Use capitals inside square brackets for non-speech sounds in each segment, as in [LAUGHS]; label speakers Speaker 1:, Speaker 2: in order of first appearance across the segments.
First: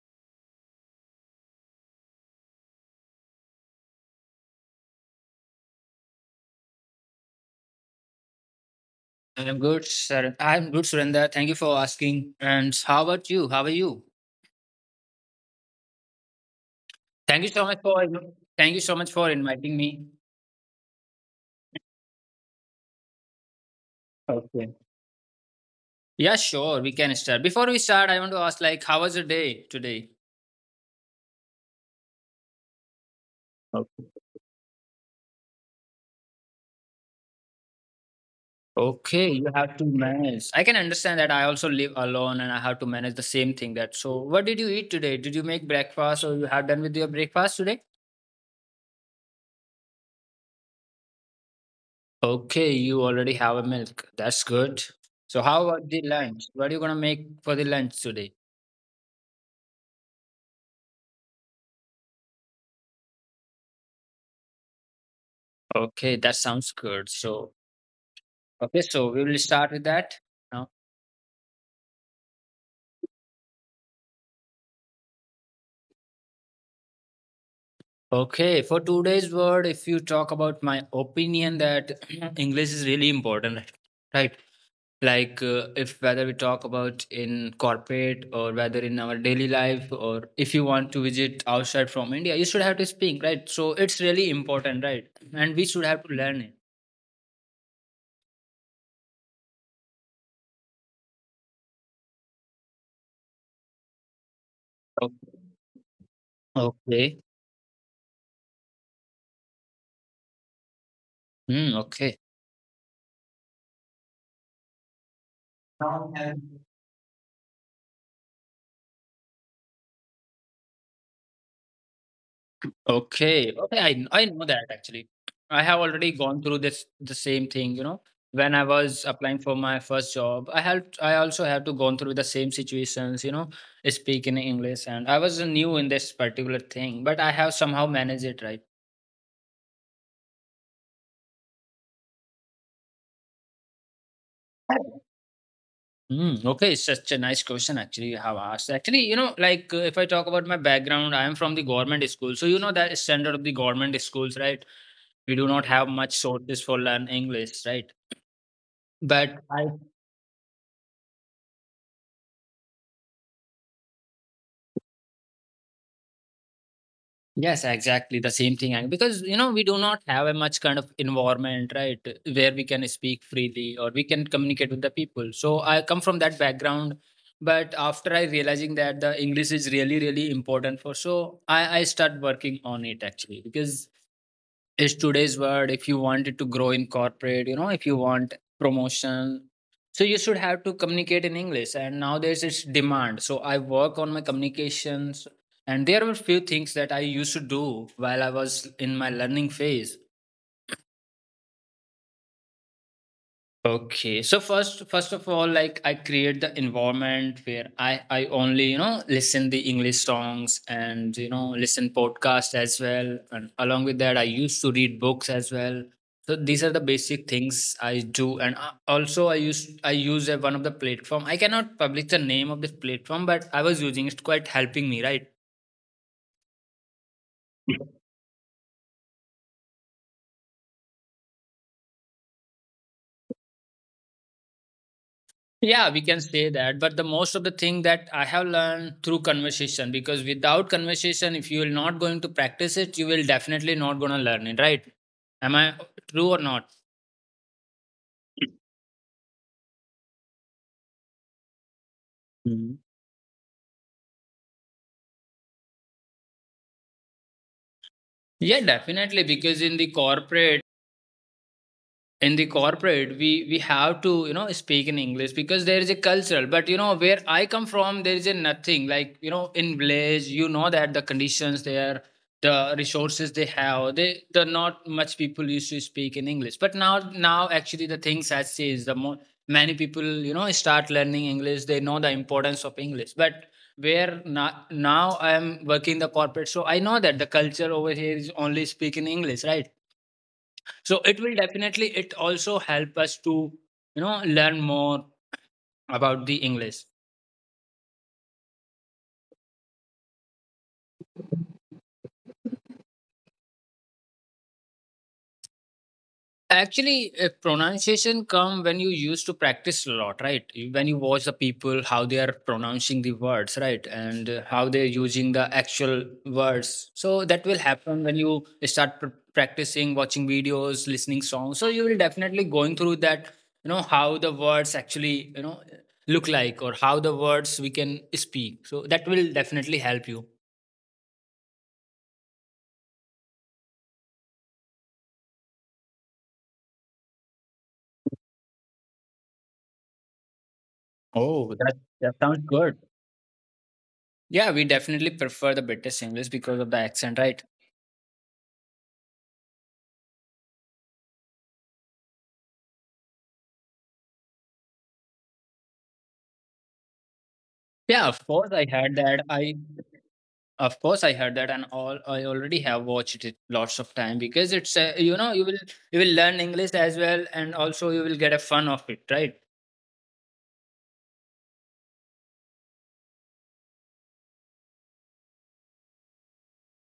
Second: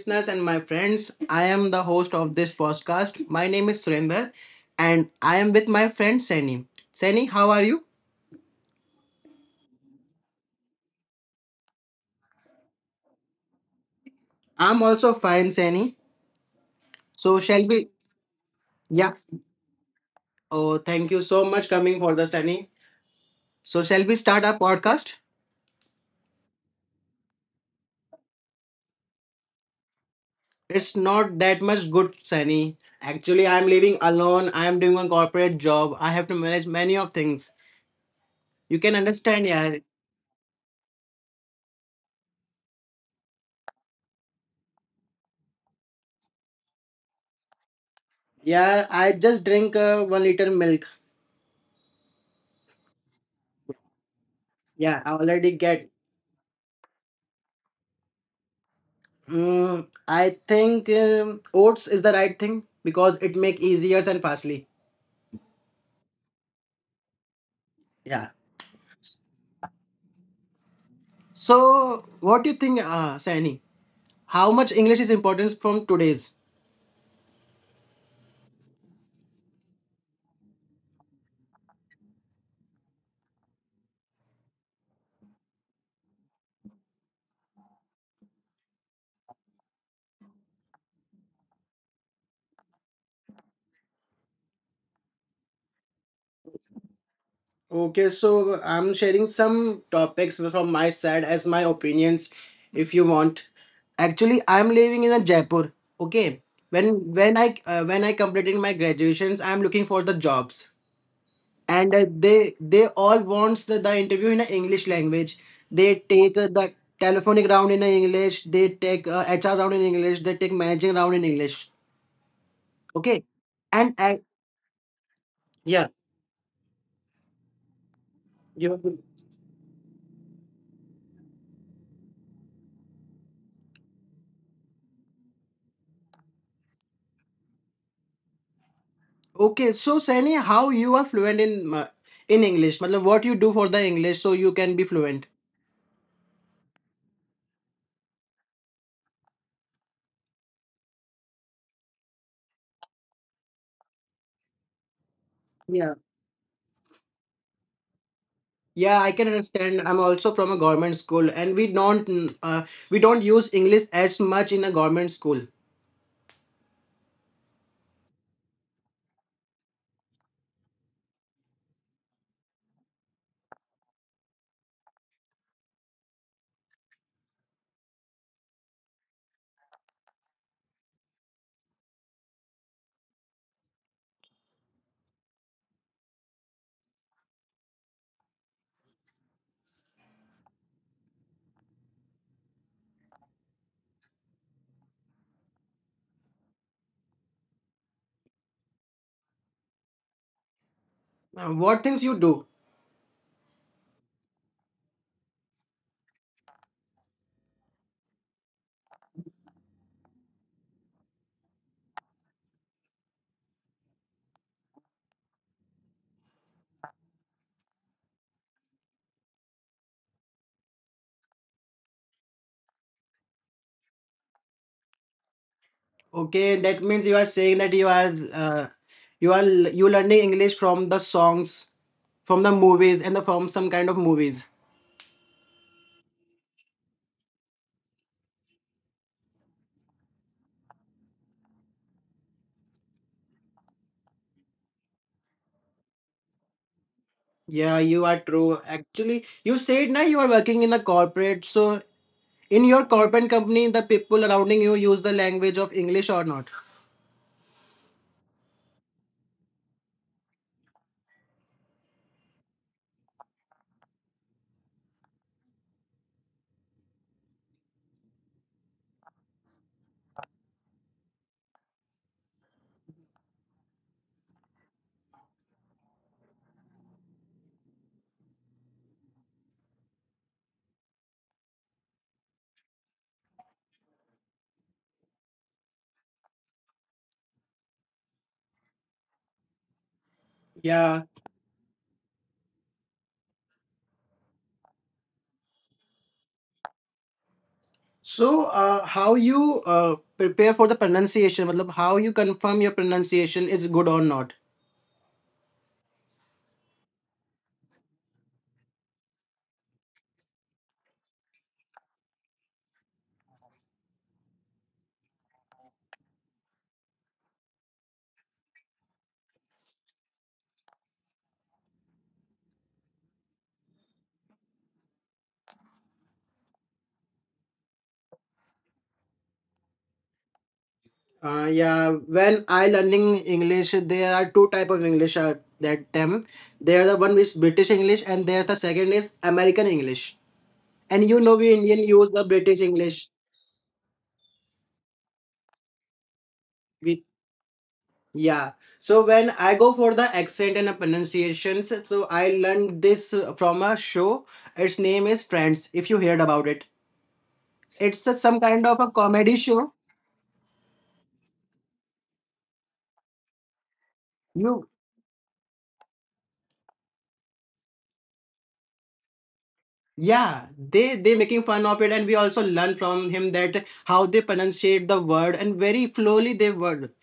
Speaker 1: listeners and my friends. I am the host of this podcast. My name is Surinder and I am with my friend Sani. Sani, how are you?
Speaker 2: I'm good, sir. I'm good, Surendra. Thank you for asking. And how about you? How are you?
Speaker 1: I'm also fine, Sani. So,
Speaker 2: Thank you
Speaker 1: shall
Speaker 2: so much
Speaker 1: we?
Speaker 2: for thank you so
Speaker 1: Yeah.
Speaker 2: much for inviting me.
Speaker 1: Oh, thank you so much coming for the Sani. So, shall we start our
Speaker 2: Okay.
Speaker 1: podcast?
Speaker 2: Yeah, sure. We can start. Before we start, I want to ask, like, how was your day today?
Speaker 1: It's not that much good, Sani. Actually, I'm living
Speaker 2: Okay.
Speaker 1: alone. I'm doing a corporate job. I have to manage many of things. You can
Speaker 2: Okay,
Speaker 1: understand,
Speaker 2: you
Speaker 1: yeah.
Speaker 2: have to manage. I can understand that. I also live alone, and I have to manage the same thing. That so. What did you eat today? Did you make breakfast, or you have done with your breakfast today?
Speaker 1: Yeah, I just drink 1 liter milk.
Speaker 2: Okay, you already have a milk. That's good.
Speaker 1: Yeah, I
Speaker 2: So
Speaker 1: already
Speaker 2: how
Speaker 1: get.
Speaker 2: about the lunch? What are you gonna make for the lunch today?
Speaker 1: I think oats is the right thing because it make easier and fastly.
Speaker 2: Okay, that sounds good. So,
Speaker 1: Yeah.
Speaker 2: okay, so we will start with that now.
Speaker 1: So what do you think, Sani? How much English is important from today's?
Speaker 2: Okay, for today's word, if you talk about my opinion that [CLEARS THROAT] English is really important, right? Like, if whether we talk about in corporate or whether in our daily life, or if you want to visit outside from India, you should have to speak, right? So, it's really important, right? And we should have to learn it.
Speaker 1: Okay, so I'm sharing some topics from my side as my opinions, if you want. Actually, I'm living in a
Speaker 2: Okay.
Speaker 1: Jaipur. Okay,
Speaker 2: Okay.
Speaker 1: when I completed my graduations, I'm looking for the jobs.
Speaker 2: Hmm,
Speaker 1: And
Speaker 2: okay.
Speaker 1: they all wants the interview in a english language. They take the telephonic round in a english. They take hr round in english. They take managing round in english. Okay,
Speaker 2: Okay. Okay.
Speaker 1: and
Speaker 2: I I know that actually. I have
Speaker 1: yeah,
Speaker 2: already gone through this the same thing, you know. When I
Speaker 1: you are good.
Speaker 2: was applying for my first job, I also had to gone through the same situations, you know, speak in English and I was new in this particular thing, but I have somehow managed it right.
Speaker 1: Okay, so Sani, how you are fluent in uh, in english, Matlab, what you do for the english so you can be fluent.
Speaker 2: Mm, okay, it's such a nice question actually you have asked. Actually, you know, like if I talk about my background, I am from the government school. So you know that standard of the government schools, right? We do not
Speaker 1: Yeah.
Speaker 2: have much sources for learn English, right?
Speaker 1: Yeah, I can
Speaker 2: But I
Speaker 1: understand. I'm also from a government school, and we don't use English as much in a government school.
Speaker 2: yes, exactly the same thing. And because you know we do not have a much kind of environment, right, where we can speak freely or we can communicate with the people. So I come from that background, but after I realizing that the English is really really important for, so I start working on it actually because is today's word if you wanted to grow in corporate, you know, if you want promotion, so you should have to communicate in English and nowadays it's demand. So I work on my communications, and there were few things that I used to do while I was in my learning phase.
Speaker 1: What things you do?
Speaker 2: Okay, so first of all, like I create the environment where I only you know listen the English songs and you know listen podcast as well, and along with that, I used to read books as well. So these are the basic things I do, and also I use a, one of the platform. I cannot publish the name of this platform, but I was using it quite helping me, right?
Speaker 1: Okay, that means you are saying that you are you are you learning English from the songs, from the movies, and from some kind of movies.
Speaker 2: Yeah, we can say that. But the most of the thing that I have learned through conversation, because without conversation, if you are not going to practice it, you will definitely not gonna learn it, right? Am I true or not?
Speaker 1: Yeah, you are true. Actually, you said now you are working in a corporate. So in your
Speaker 2: Mhm.
Speaker 1: corporate company, the people surrounding you use the language of English or not?
Speaker 2: Yeah, definitely. Because in the corporate we have to you know speak in English because there is a cultural but you know where I come from there is a nothing like you know in village you know that the conditions there, the resources they have they the not much people used to speak in English. But now actually the things has changed. The more many people you know start learning English, they know the importance of English. But where now I am working the corporate, so I know that the culture over here is only speaking English, right?
Speaker 1: Yeah.
Speaker 2: So it will definitely it also help us to you know learn more about the English.
Speaker 1: So how you prepare for the pronunciation? मतलब, how you confirm your pronunciation is good or not?
Speaker 2: Actually pronunciation come when you used to practice a lot, right? You- when you watch the people how they are pronouncing the words, right? And how they're using the actual words, so that will happen when you start practicing watching videos listening songs, so you will definitely going through that, you know, how the words actually you know look like or how the words we can speak, so that will definitely help you.
Speaker 1: Yeah, when I learning English, there are two type of English at that time. There the one is British English, and there's the second is American English. And you know, we
Speaker 2: Oh,
Speaker 1: Indian
Speaker 2: that
Speaker 1: use the
Speaker 2: that
Speaker 1: British
Speaker 2: sounds good.
Speaker 1: English.
Speaker 2: Yeah, we definitely prefer the British English because of the
Speaker 1: We
Speaker 2: accent, right?
Speaker 1: Yeah. So when I go for the accent and the pronunciations, so I learned this from a show. Its name is Friends. If you heard about it, it's
Speaker 2: Yeah,
Speaker 1: some
Speaker 2: of
Speaker 1: kind
Speaker 2: course
Speaker 1: of
Speaker 2: I
Speaker 1: a
Speaker 2: heard
Speaker 1: comedy
Speaker 2: that. I
Speaker 1: show.
Speaker 2: of course I heard that, and all I already have watched it lots of time
Speaker 1: You
Speaker 2: because it's you know you will learn English as well, and also you will get a fun of it, right?
Speaker 1: Yeah, they making fun of it, and we also learn from him that how they pronunciate the word and very slowly they word.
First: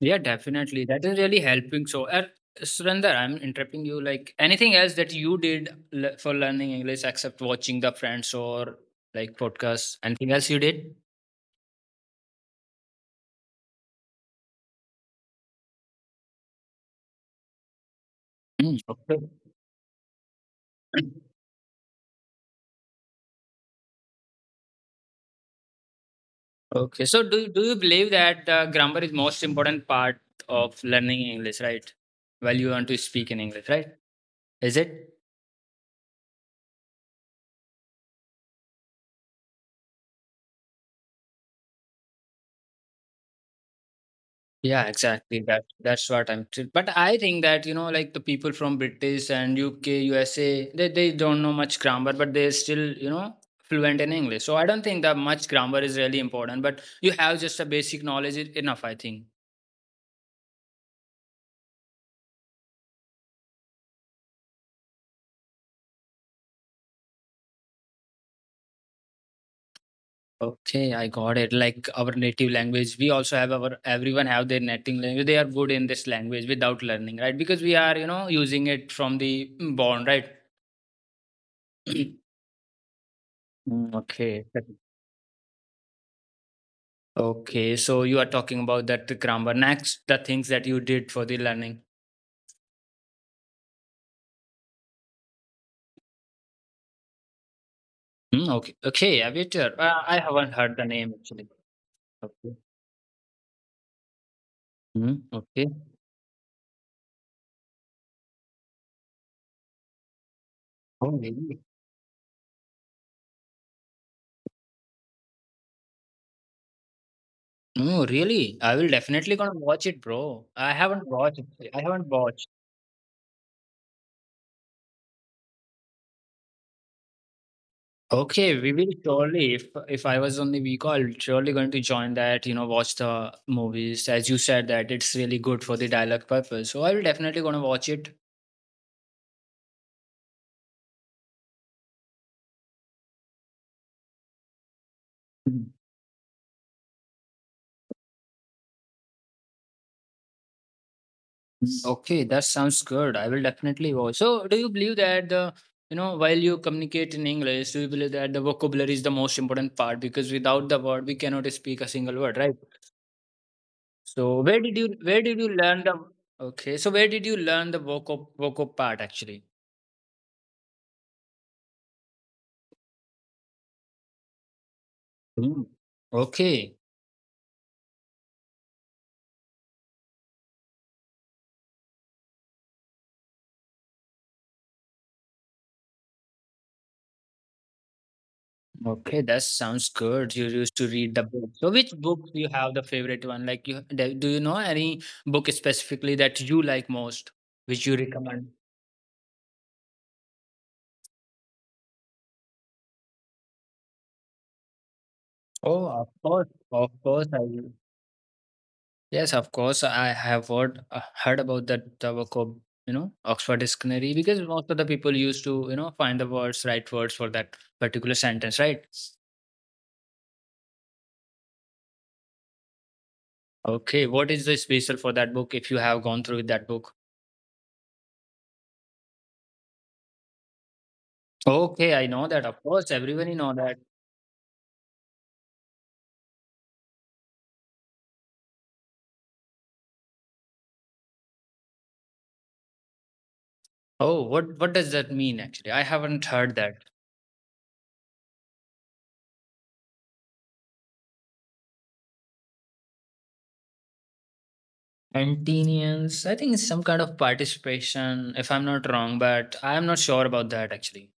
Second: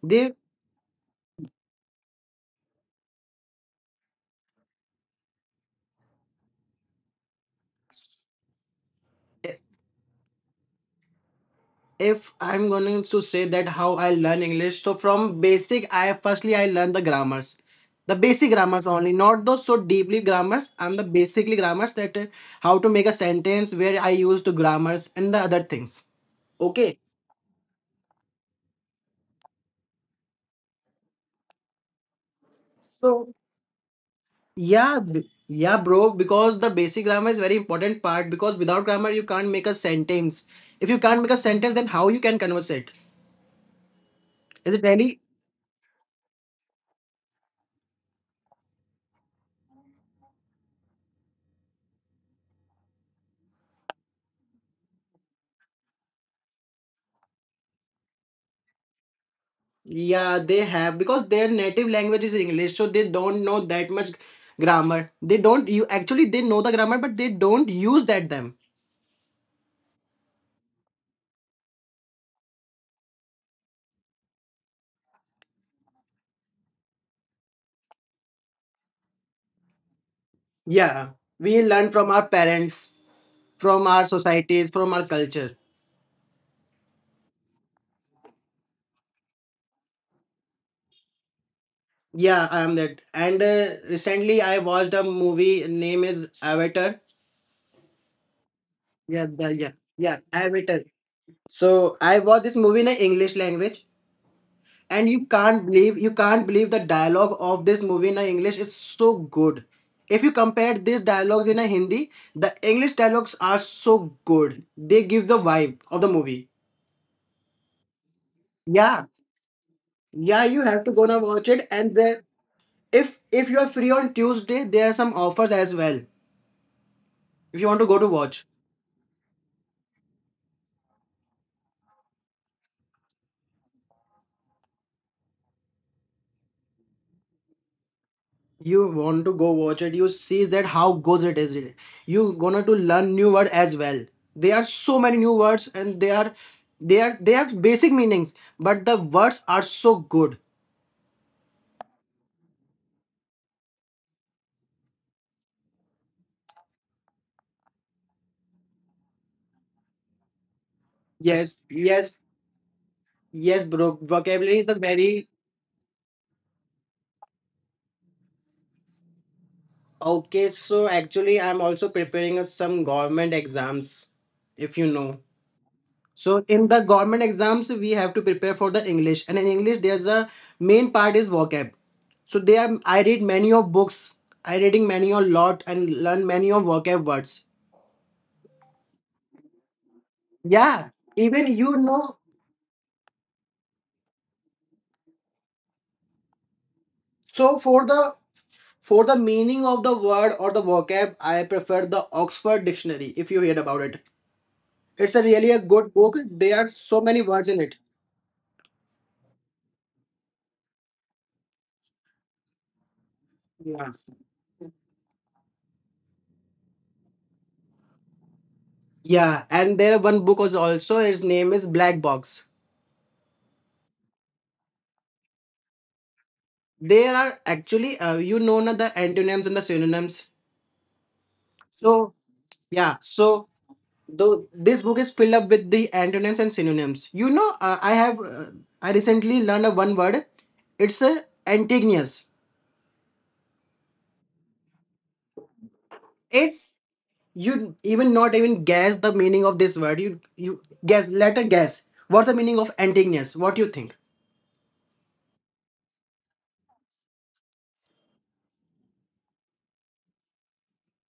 Speaker 2: Yeah,
Speaker 1: They
Speaker 2: definitely. That is really helping. So, Surinder, I'm interrupting you. Like anything else that you did for learning English except watching the Friends or like podcasts? Anything else you did?
Speaker 1: If I'm going to say that how I learn English, so from basic, I firstly I learn the grammars, the basic
Speaker 2: Mm,
Speaker 1: grammars
Speaker 2: okay.
Speaker 1: only, not those so deeply grammars. I'm the basically grammars that how to make a sentence where I use the grammars and the other things.
Speaker 2: Okay,
Speaker 1: Okay,
Speaker 2: so do you believe that the grammar is most important part of learning English, right? While you want to speak in
Speaker 1: so.
Speaker 2: English, right? Is it?
Speaker 1: Yeah, bro. Because the basic grammar is very important part. Because without grammar, you can't make a sentence. If you can't make a sentence, then how you can converse it? Is
Speaker 2: Yeah,
Speaker 1: it any?
Speaker 2: exactly. That that's what I'm. But I think that you know, like the people from British and UK, USA, they don't know much grammar, but they're still you know fluent in English. So I don't think that much grammar is really important. But you have just a basic knowledge is enough, I think.
Speaker 1: Yeah, they have because their native language is English, so they don't know that much grammar. They don't. You Actually, they know the grammar, but they don't use that them.
Speaker 2: Okay, I got it. Like our native language, we also have our everyone have their native language. They are good in this language without learning, right? Because we are, you know, using it from the born, right?
Speaker 1: Yeah, we learn from
Speaker 2: [CLEARS THROAT]
Speaker 1: our parents,
Speaker 2: Mm,
Speaker 1: from our
Speaker 2: okay.
Speaker 1: societies, from our culture.
Speaker 2: Okay. So you are talking about that the grammar. Next, the things that you did for the learning.
Speaker 1: Yeah, I am that. And recently, I watched a movie. Name is Avatar.
Speaker 2: Mm, okay. Okay,
Speaker 1: Yeah,
Speaker 2: Avatar.
Speaker 1: yeah,
Speaker 2: I
Speaker 1: yeah.
Speaker 2: haven't heard the
Speaker 1: Avatar.
Speaker 2: name actually.
Speaker 1: So I
Speaker 2: Okay.
Speaker 1: watched this movie in a English language,
Speaker 2: Mm,
Speaker 1: and
Speaker 2: okay.
Speaker 1: you can't believe the dialogue of this movie in a English is so good. If you compare
Speaker 2: Oh,
Speaker 1: these
Speaker 2: really?
Speaker 1: dialogues in a Hindi, the English dialogues are so good. They give the vibe of the movie.
Speaker 2: Oh, really? I will
Speaker 1: Yeah,
Speaker 2: definitely gonna watch it, bro.
Speaker 1: yeah.
Speaker 2: I
Speaker 1: You have
Speaker 2: haven't
Speaker 1: to go
Speaker 2: watched
Speaker 1: now
Speaker 2: it.
Speaker 1: watch
Speaker 2: I
Speaker 1: it,
Speaker 2: haven't
Speaker 1: and
Speaker 2: watched.
Speaker 1: if you are free on Tuesday, there are some offers as well. If you want to go to
Speaker 2: Okay,
Speaker 1: watch.
Speaker 2: we will surely, if I was on the week, I'll surely going to join that, you know, watch the movies. As you said that it's really good for the dialogue purpose. So I will definitely gonna watch it.
Speaker 1: You want to go watch it, you see that how goes it is. You gonna to learn new word as well. There are so many new
Speaker 2: Mm.
Speaker 1: words, and they have basic meanings, but the words are so good.
Speaker 2: Okay, that sounds good. I will definitely watch. So do you believe that the you know, while you communicate in English, do you believe that the vocabulary is the most important part? Because without the word, we cannot
Speaker 1: Yes,
Speaker 2: speak a single
Speaker 1: yes,
Speaker 2: word, right?
Speaker 1: yes, bro,
Speaker 2: So where
Speaker 1: vocabulary
Speaker 2: did
Speaker 1: is the
Speaker 2: you where did
Speaker 1: very.
Speaker 2: you learn the okay? So where did you learn the vocab part actually?
Speaker 1: Okay, so actually I'm also preparing some government exams, if you know.
Speaker 2: Mm.
Speaker 1: So in
Speaker 2: Okay.
Speaker 1: the government exams, we have to prepare for the English, and in English, there's a main part is vocab. So there I read many of books. I reading many a lot and learn many of vocab words.
Speaker 2: Okay, that sounds good. You used to
Speaker 1: Yeah,
Speaker 2: read the book.
Speaker 1: even
Speaker 2: So,
Speaker 1: you
Speaker 2: which book
Speaker 1: know.
Speaker 2: do you have the favorite one? Like, you do you know any book specifically that you like most,
Speaker 1: So
Speaker 2: which you
Speaker 1: for the
Speaker 2: recommend?
Speaker 1: for the meaning of the word or the vocab, I prefer the Oxford Dictionary. If you heard about it, it's a really a
Speaker 2: Oh,
Speaker 1: good book. There are
Speaker 2: of
Speaker 1: so
Speaker 2: course,
Speaker 1: many
Speaker 2: I
Speaker 1: words in
Speaker 2: will.
Speaker 1: it.
Speaker 2: Yes, of course, I have heard heard about that the book of you know Oxford
Speaker 1: Yeah.
Speaker 2: Dictionary because most of the people used to you know find the words, right words for that particular sentence, right?
Speaker 1: Yeah, and there one book was also his name is Black Box.
Speaker 2: Okay, what is the special for that book if you have gone through with that book?
Speaker 1: There are actually you know na the antonyms and the synonyms.
Speaker 2: Okay, I know
Speaker 1: So
Speaker 2: that. Of course,
Speaker 1: yeah,
Speaker 2: everyone know
Speaker 1: so
Speaker 2: that.
Speaker 1: though this book is filled up with the antonyms and synonyms, you know, I recently learned a one word. It's a antagonious.
Speaker 2: Oh, what does that mean actually? I haven't heard that.
Speaker 1: It's, you even not even guess the meaning of this word. You guess, let a guess what the meaning of antagonious, what do you think?
Speaker 2: Antenians, I think it's some kind of participation, if I'm not wrong, but I'm not sure about that actually.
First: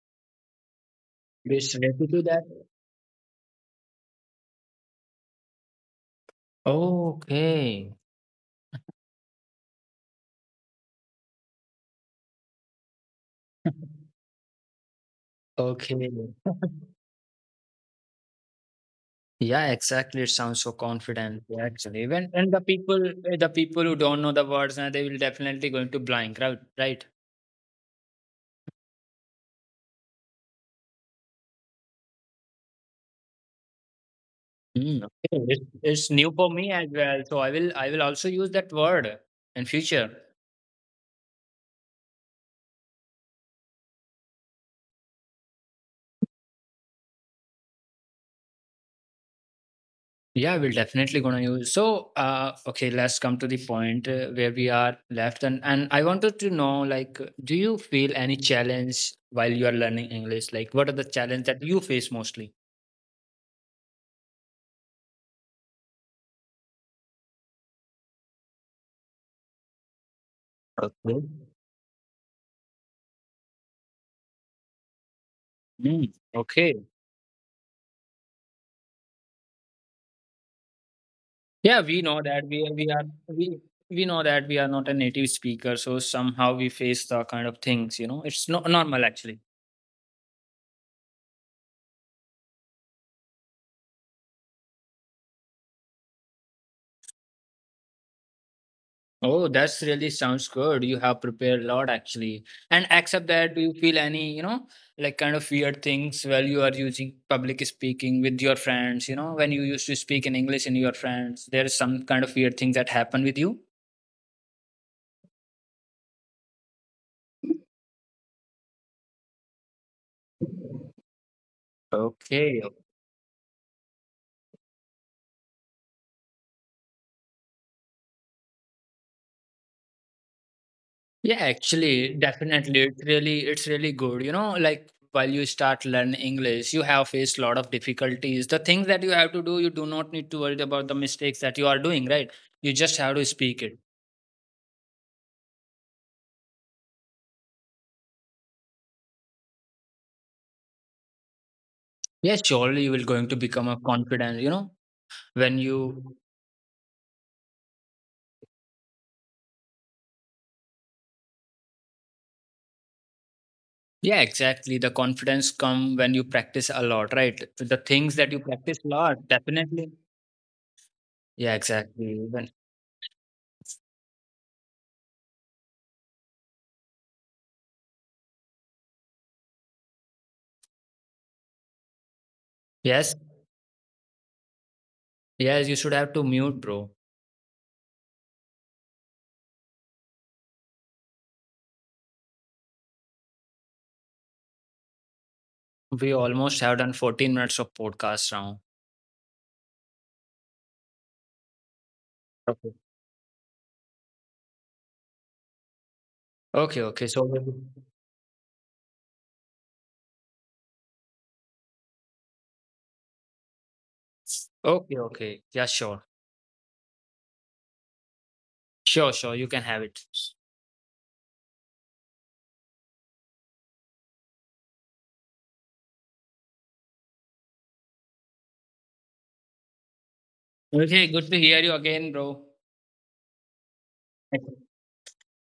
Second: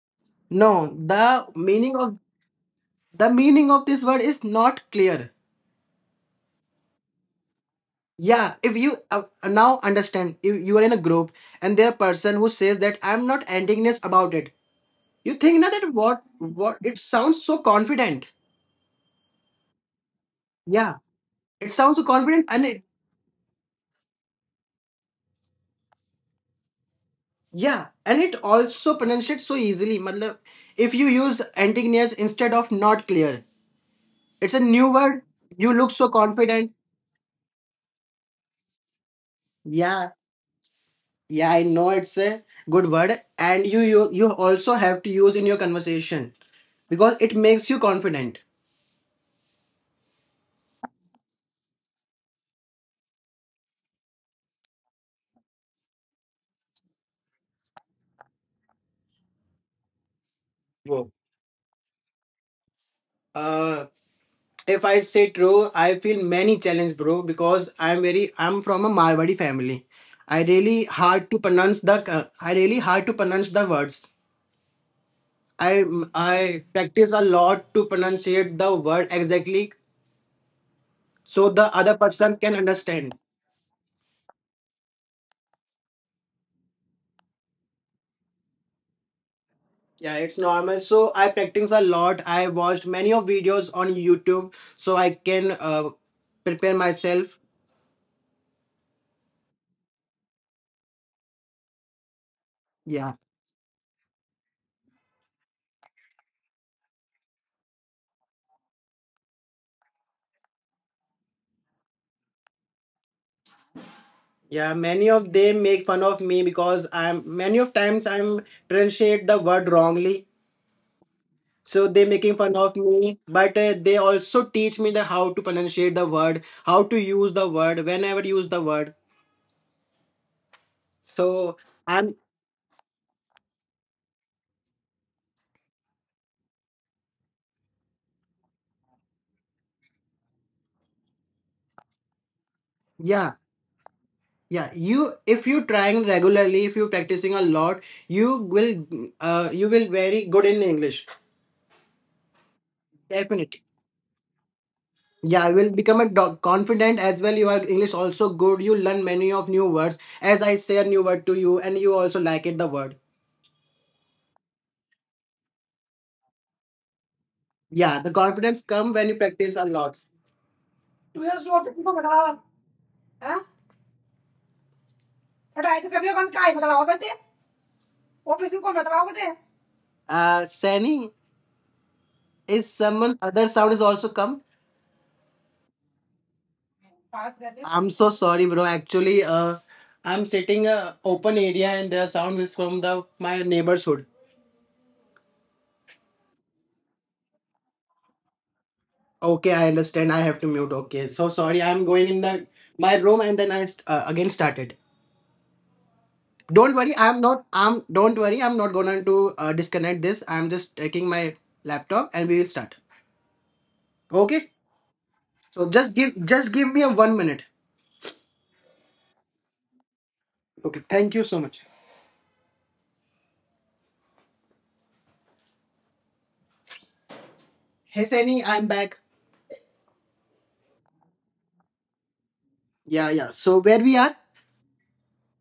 Speaker 1: No, the
Speaker 2: Just
Speaker 1: meaning
Speaker 2: refer
Speaker 1: of
Speaker 2: to that.
Speaker 1: the meaning of this word is not clear.
Speaker 2: Okay.
Speaker 1: Yeah, if you now understand, if you are in a group, and there are person who says that I'm not antagonist
Speaker 2: [LAUGHS]
Speaker 1: about it, you think now that
Speaker 2: Okay.
Speaker 1: what, it sounds so confident.
Speaker 2: Yeah, exactly. It sounds so
Speaker 1: Yeah,
Speaker 2: confident
Speaker 1: it sounds so
Speaker 2: actually. When
Speaker 1: confident,
Speaker 2: and the
Speaker 1: and it
Speaker 2: people the people who don't know the words and they will definitely going to blank, right? Right.
Speaker 1: yeah, and it also pronunciates so easily, Matlab, if you use antagonist instead of not clear, it's a new
Speaker 2: Mm,
Speaker 1: word.
Speaker 2: okay.
Speaker 1: You look so
Speaker 2: It's new for me
Speaker 1: confident.
Speaker 2: as well. So I will also use that word in
Speaker 1: Yeah,
Speaker 2: future.
Speaker 1: yeah, I know, it's a good word, and you also have to use in your conversation because it makes you confident.
Speaker 2: Yeah, we're definitely gonna use. So, okay, let's come to the point where we are left, and I wanted to know, like, do you feel any challenge while you are learning English? Like, what are the
Speaker 1: Whoa.
Speaker 2: challenge that you face mostly?
Speaker 1: If I say true, I feel many challenge, bro, because I'm from a Marwari family.
Speaker 2: Okay.
Speaker 1: I really hard to pronounce the words. I
Speaker 2: Mm,
Speaker 1: I
Speaker 2: okay.
Speaker 1: practice a lot to pronunciate the word exactly so the
Speaker 2: Yeah,
Speaker 1: other
Speaker 2: we know
Speaker 1: person
Speaker 2: that
Speaker 1: can understand.
Speaker 2: we know that we are not a native speaker, so somehow we face the kind of things. You know, it's not normal actually.
Speaker 1: Yeah, it's normal. So I practice a lot. I watched many of videos on YouTube so I can prepare myself.
Speaker 2: Oh, that's really sounds good. You have prepared a lot actually. And
Speaker 1: Yeah.
Speaker 2: except that, do you feel any, you know, like kind of weird things while you are using public speaking with your friends? You know, when you used to speak in English in your friends, there is some kind of weird thing that happened with you?
Speaker 1: Yeah, many of them make fun of me because I'm many of times I'm pronunciate the word wrongly. So they making fun of
Speaker 2: Okay.
Speaker 1: me, but they also teach me the how to pronunciate the word, how to use the word, whenever use the word. So
Speaker 2: Yeah,
Speaker 1: I'm.
Speaker 2: actually, definitely. It's really good. You know, like while you start learn English, you have faced a lot of difficulties. The things that you have to do, you do not need to worry about the mistakes that you are doing, right? You just
Speaker 1: Yeah,
Speaker 2: have to speak it.
Speaker 1: yeah, you if you trying regularly, if you practicing a lot, you will you will very good in English.
Speaker 2: Yeah, surely you will going to
Speaker 1: Definitely.
Speaker 2: become a confident, you know,
Speaker 1: Yeah, you
Speaker 2: when
Speaker 1: will become a
Speaker 2: you
Speaker 1: confident as well, your english also good, you learn many of new words, as I say a new word to you and you also like it the word.
Speaker 2: yeah, exactly. The confidence come when you practice a lot, right? The
Speaker 1: Yeah, the
Speaker 2: things that you
Speaker 1: confidence
Speaker 2: practice a
Speaker 1: come when you
Speaker 2: lot,
Speaker 1: practice a
Speaker 2: definitely.
Speaker 1: lot. तू यार
Speaker 2: Yeah,
Speaker 1: सोच तू को बताओ।
Speaker 2: exactly. When
Speaker 1: हां, हटाए तो कभी कौन काय बताओ करते? ऑफिस में कौन बताओ करते? Sani, is
Speaker 2: yes,
Speaker 1: someone other sound is also come?
Speaker 2: yes, you should have to mute, bro.
Speaker 1: पास रहते, I'm so sorry, bro, actually I'm sitting a open area, and the sound is from the my neighborhood.
Speaker 2: We almost have done 14 minutes of podcast now.
Speaker 1: Okay, I understand. I have to mute. Okay, so sorry. I'm going in the
Speaker 2: Okay.
Speaker 1: my room, and then again started. Don't
Speaker 2: Okay,
Speaker 1: worry.
Speaker 2: okay.
Speaker 1: I'm
Speaker 2: So
Speaker 1: not. I'm. Don't worry. I'm not gonna to disconnect this. I'm just taking my laptop, and we will start. Okay.
Speaker 2: okay, okay. Yeah,
Speaker 1: So just
Speaker 2: sure.
Speaker 1: give just give me a one minute.
Speaker 2: Sure, sure. You can have it.
Speaker 1: Okay. Thank you so much. Hey, Sani. I'm back.
Speaker 2: Okay, good to hear you again, bro.
Speaker 1: Yeah, yeah. So where we are?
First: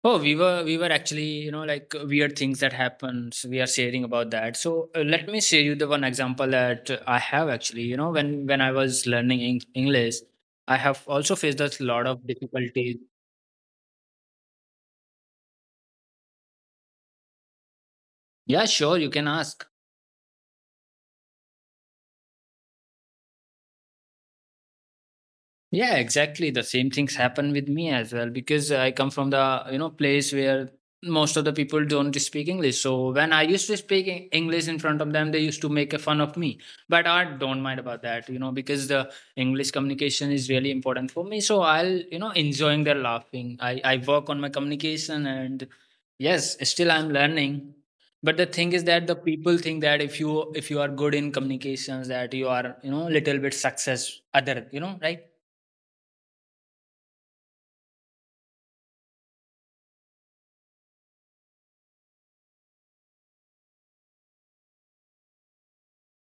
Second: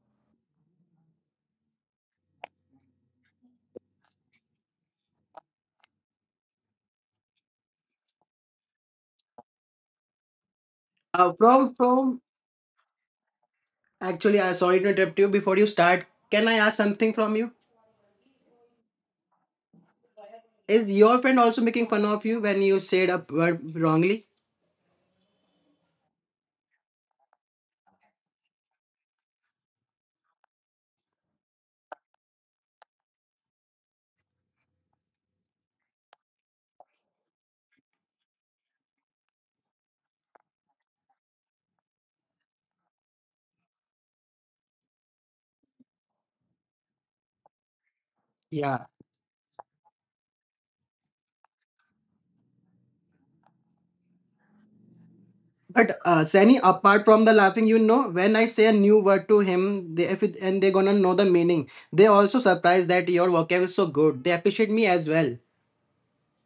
Speaker 2: Oh, we were actually, you know, like weird things that happens. We are sharing about that. So let me share you the one example that I have actually. You know, when I was learning Eng- English, I have
Speaker 1: Uh,
Speaker 2: also faced
Speaker 1: from
Speaker 2: a lot
Speaker 1: from.
Speaker 2: of difficulties.
Speaker 1: Actually, I sorry to interrupt you. Before you start, can I ask something from you?
Speaker 2: Yeah, sure, you can ask.
Speaker 1: Is your friend also making fun of you when you said a word wrongly?
Speaker 2: Yeah, exactly. The same things happen with me as well because I come from the you know place where most of the people don't speak English. So when I used to speak Eng- English in front of them, they used to make a fun of me. But I don't mind about that, you know, because the English communication is really important for me. So I'll you know enjoying their laughing. I work on my communication and yes, still I'm learning. But the thing
Speaker 1: Yeah.
Speaker 2: is that the people think that if you are good in communications, that you are you know little bit success other you know right.
Speaker 1: But Sani, apart from the laughing, you know, when I say a new word to him, they if it, and they're gonna know the meaning. They also surprised that your vocab is so good. They appreciate me as well.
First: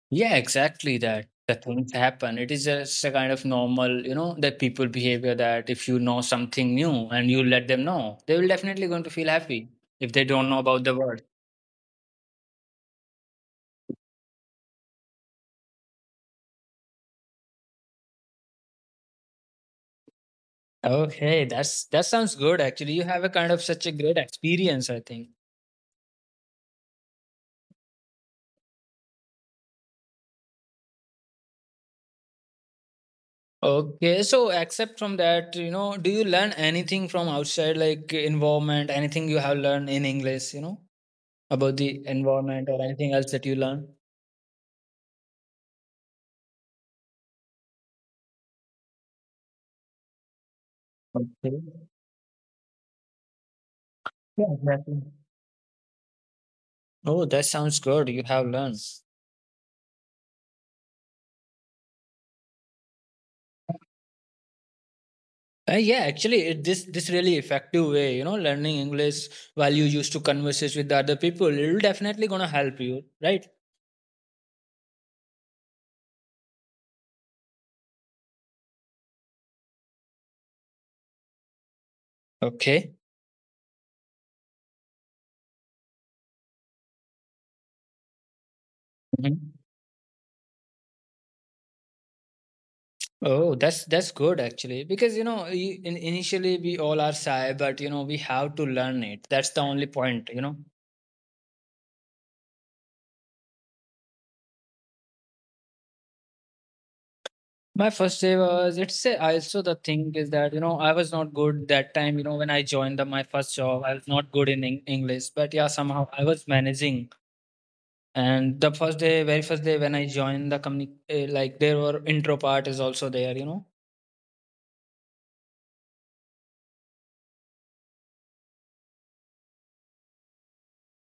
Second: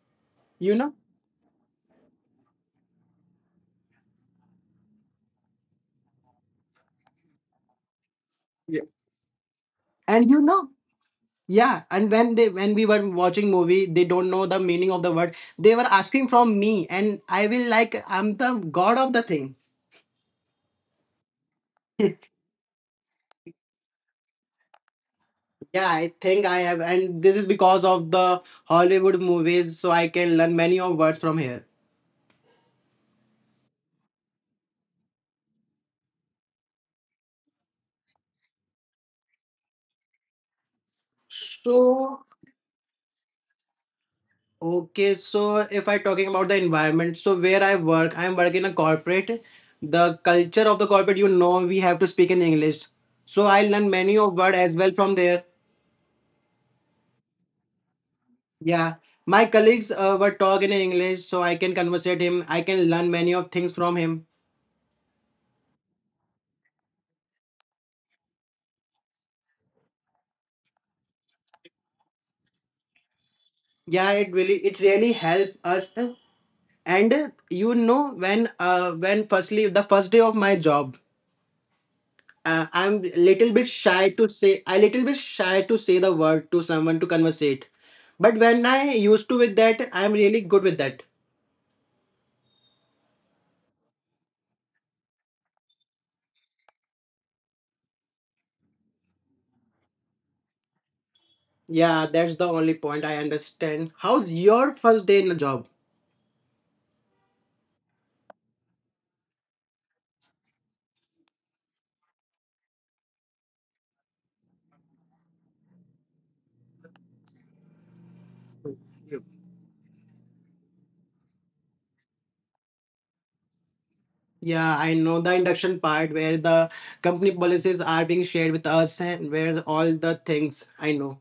Speaker 2: Yeah,
Speaker 1: You know.
Speaker 2: exactly that. The things happen. It is just a kind of normal, you know, that people behavior that if you know something new and you let them know, they will definitely
Speaker 1: Yeah.
Speaker 2: going to feel happy if they
Speaker 1: And
Speaker 2: don't
Speaker 1: you
Speaker 2: know
Speaker 1: know,
Speaker 2: about the word.
Speaker 1: yeah. And when we were watching movie, they don't know the meaning of the word. They were asking from me, and I will like I'm the god of the thing.
Speaker 2: Okay, that's that sounds
Speaker 1: [LAUGHS]
Speaker 2: good actually. You have a kind of such a great experience, I think.
Speaker 1: Yeah, I think I have, and this is because of the Hollywood movies, so I can learn many of words from here.
Speaker 2: Okay, so except from that, you know, do you learn anything from outside like environment, anything you have learned in English, you know, about the
Speaker 1: So.
Speaker 2: environment or anything else that you learn?
Speaker 1: Okay, so if I talking about the environment, so where I work, I am working in a corporate. The culture of the corporate, you
Speaker 2: Okay.
Speaker 1: know, we have to speak in English. So I learn many
Speaker 2: Yeah,
Speaker 1: of word as
Speaker 2: exactly.
Speaker 1: well from there.
Speaker 2: Oh, that sounds good. You have learned.
Speaker 1: Yeah, my colleagues were talk in English, so I can conversate him. I can learn many of things from him.
Speaker 2: Yeah, actually, it, this really effective way, you know, learning English while you used to converses with the other people, it'll definitely gonna help you, right?
Speaker 1: Yeah, it really helped us. And you know, when firstly the first day of my job,
Speaker 2: Okay.
Speaker 1: I little bit shy to say the word to someone to conversate. But when I used to
Speaker 2: Mhm.
Speaker 1: with that, I'm really good with that.
Speaker 2: Oh, that's good actually, because you know, I- in, initially we all are shy, but you know, we have to learn it. That's the only point, you know.
Speaker 1: Yeah, that's the only point I understand. How's your first day in the job?
Speaker 2: My first day was it's a, also the thing is that you know I was not good that time. You know, when I joined the, my first job, I was not good in Eng- English, but yeah, somehow I was managing. And the first day, very first day when I joined the company, eh, like there were intro part is also there, you know.
Speaker 1: Yeah, I know the induction part where the company policies are being shared with us and where all the things I know.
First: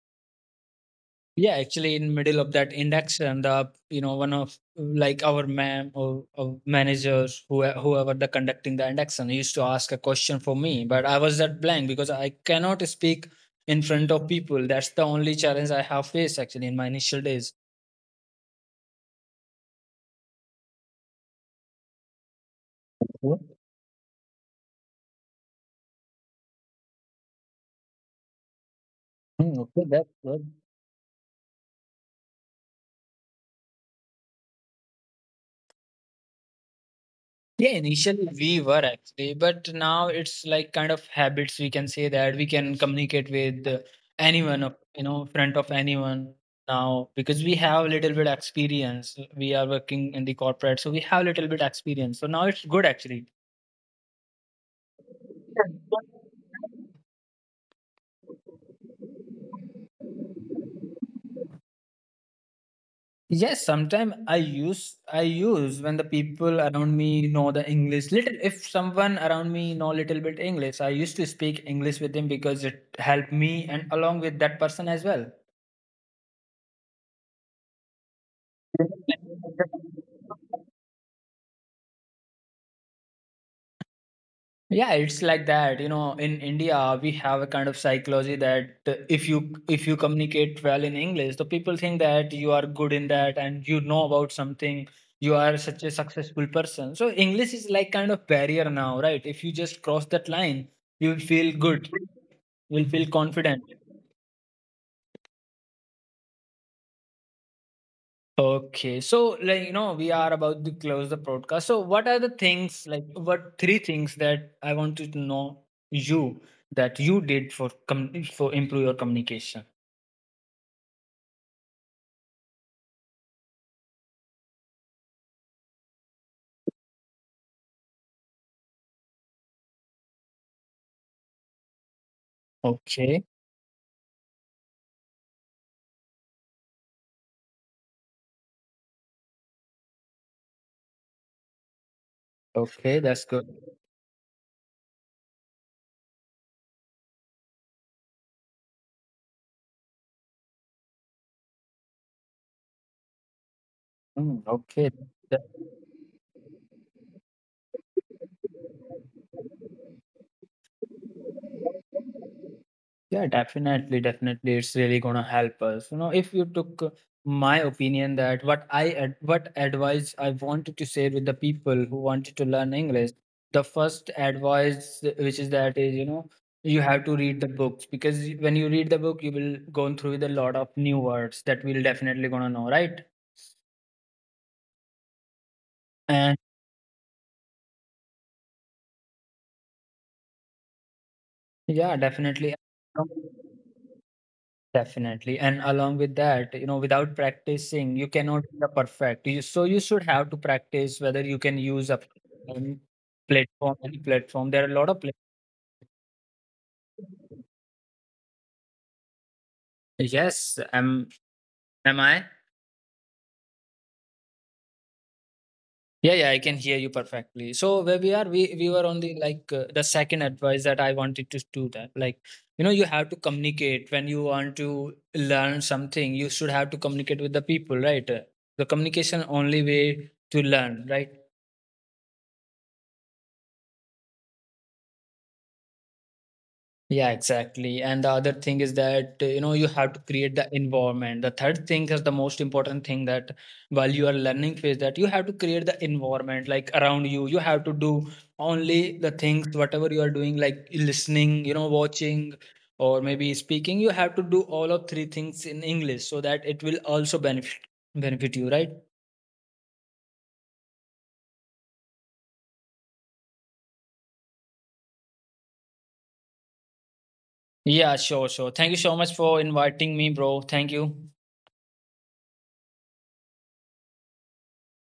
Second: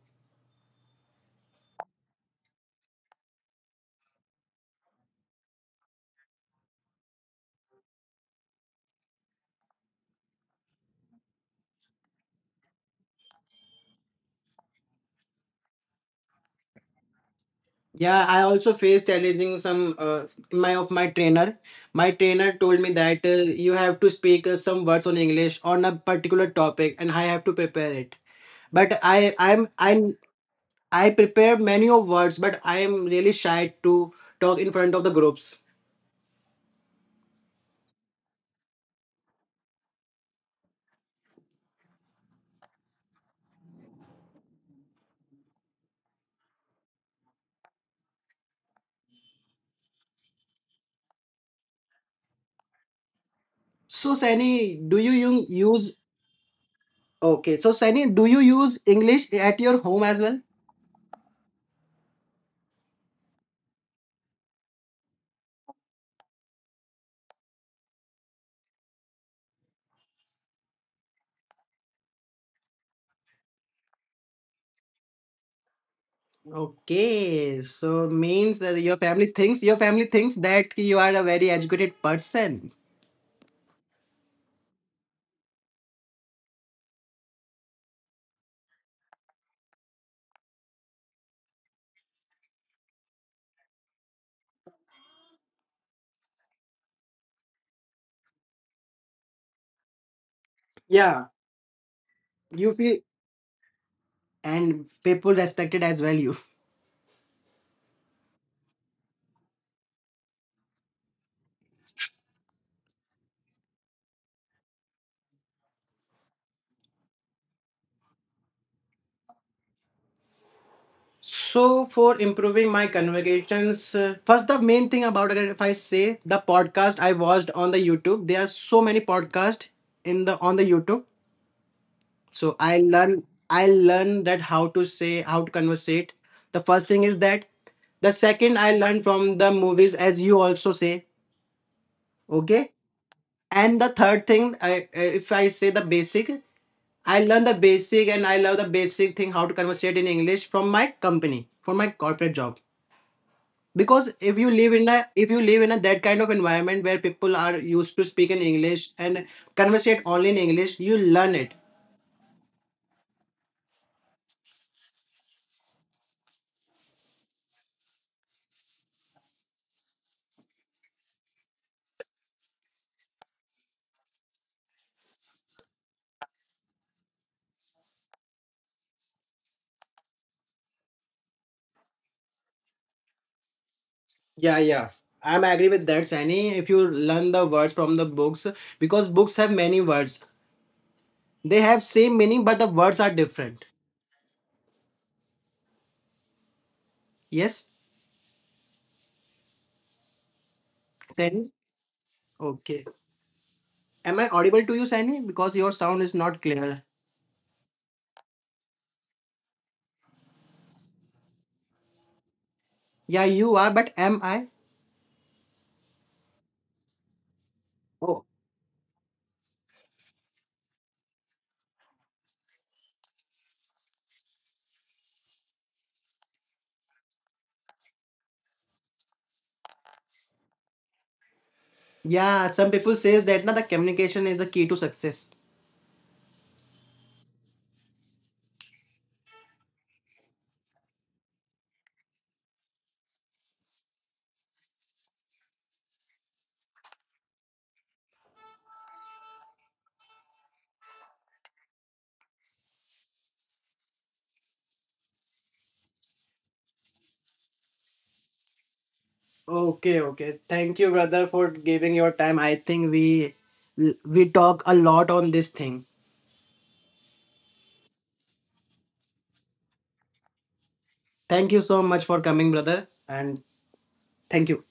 Speaker 2: Yeah, actually in middle of that index and the you know one of like our ma'am or managers who whoever the conducting the induction used to ask a question for me, but I was that blank because I cannot speak in front of people. That's the only challenge I have faced actually in my initial days.
Speaker 1: Yeah, I also faced challenging some my of my trainer. My trainer told me that
Speaker 2: Okay.
Speaker 1: you have to speak some words on English on a particular topic, and I have to prepare it. But I
Speaker 2: Hmm,
Speaker 1: I'm
Speaker 2: okay, that's good.
Speaker 1: I prepare many of words, but I am really shy to talk in front of the groups.
Speaker 2: Yeah, initially we were actually, but now it's like kind of habits. We can say that we can communicate with anyone, of- you know, front of anyone now because we have a little bit experience. We are working in the corporate, so we have a little bit experience. So now it's good actually.
Speaker 1: So Sani, do you u- use okay? So Sani, do you use English at your home as well?
Speaker 2: Yes, sometimes I use when the people around me know the English little. If someone around me know little bit English, I used to speak English with them because it helped me and along with that person as well.
Speaker 1: Okay, so means
Speaker 2: Yeah,
Speaker 1: that your family thinks that you are a very educated person.
Speaker 2: it's like that, you know, in India we have a kind of psychology that if you, if you communicate well in English, the people think that you are good in that and you know about something. You are such a successful person, so English is like kind of barrier now, right? If you just cross that line, you will
Speaker 1: Yeah,
Speaker 2: feel good, you will
Speaker 1: you
Speaker 2: feel
Speaker 1: feel,
Speaker 2: confident.
Speaker 1: and people respected as well, you.
Speaker 2: Okay, so like you know, we are about to close the broadcast. So, what are the things like what three things that I want to know you that you did for com- for improve your communication?
Speaker 1: So for improving my conversations, first the main thing about it, if I say the podcast I watched on the YouTube, there are so many podcasts in the on the YouTube. So
Speaker 2: Okay,
Speaker 1: I learn that how to say, how to conversate, the first thing is that. The second, I learned from the movies, as you also say. Okay.
Speaker 2: okay, that's good.
Speaker 1: And the third thing, if I say the basic, I learned the basic, and I love the basic thing how to conversate in English from my company, from my corporate job. Because
Speaker 2: Mm,
Speaker 1: if you
Speaker 2: okay,
Speaker 1: live in a
Speaker 2: that.
Speaker 1: if you live in a that kind of environment where people are used to speak in English and conversate only in English, you learn it.
Speaker 2: Yeah, definitely, definitely, it's really gonna help us. You know, if you took my opinion that what I ad- what advice I wanted to share with the people who wanted to learn English, the first advice which is that is you know you have to read the books because y- when you read the book you will go through with a lot of new words that we'll definitely gonna know, right?
Speaker 1: Yeah, yeah. I'm agree with that,
Speaker 2: And
Speaker 1: Sani. If you learn the words from the books, because books have many words. They
Speaker 2: yeah,
Speaker 1: have same
Speaker 2: definitely.
Speaker 1: meaning, but the words are different.
Speaker 2: Definitely. And along with that, you know, without
Speaker 1: Yes,
Speaker 2: practicing, you cannot be the perfect. You, so you should have to practice whether you can
Speaker 1: Sani?
Speaker 2: use a um,
Speaker 1: Okay.
Speaker 2: platform, any
Speaker 1: Am I
Speaker 2: platform. There are a
Speaker 1: audible
Speaker 2: lot
Speaker 1: to
Speaker 2: of
Speaker 1: you, Sani? Because your sound is not clear.
Speaker 2: platforms. Yes, am I?
Speaker 1: Yeah, you are, but am I?
Speaker 2: Yeah, yeah, I can hear you perfectly. So where we are, we were on the like the second advice that I wanted to do that. Like, you know, you have to communicate when you want to learn something. You should have to communicate with the people, right? The communication only way to learn, right?
Speaker 1: Yeah, some people says that na the communication is the key to success.
Speaker 2: Yeah, exactly. And the other thing is that, you know, you have to create the environment. The third thing is the most important thing that while you are learning phase that you have to create the environment like around you. You have to do only the things, whatever you are doing, like listening, you know, watching or maybe speaking. You have to do all of three things in English so that it will also benefit benefit you, right?
Speaker 1: Okay, okay. Thank you, brother, for giving your time. I think we talk a lot on this thing.
Speaker 2: Yeah, sure, sure. Thank you so much for inviting me, bro. Thank you.
Speaker 1: Thank you so much for coming, brother, and thank you.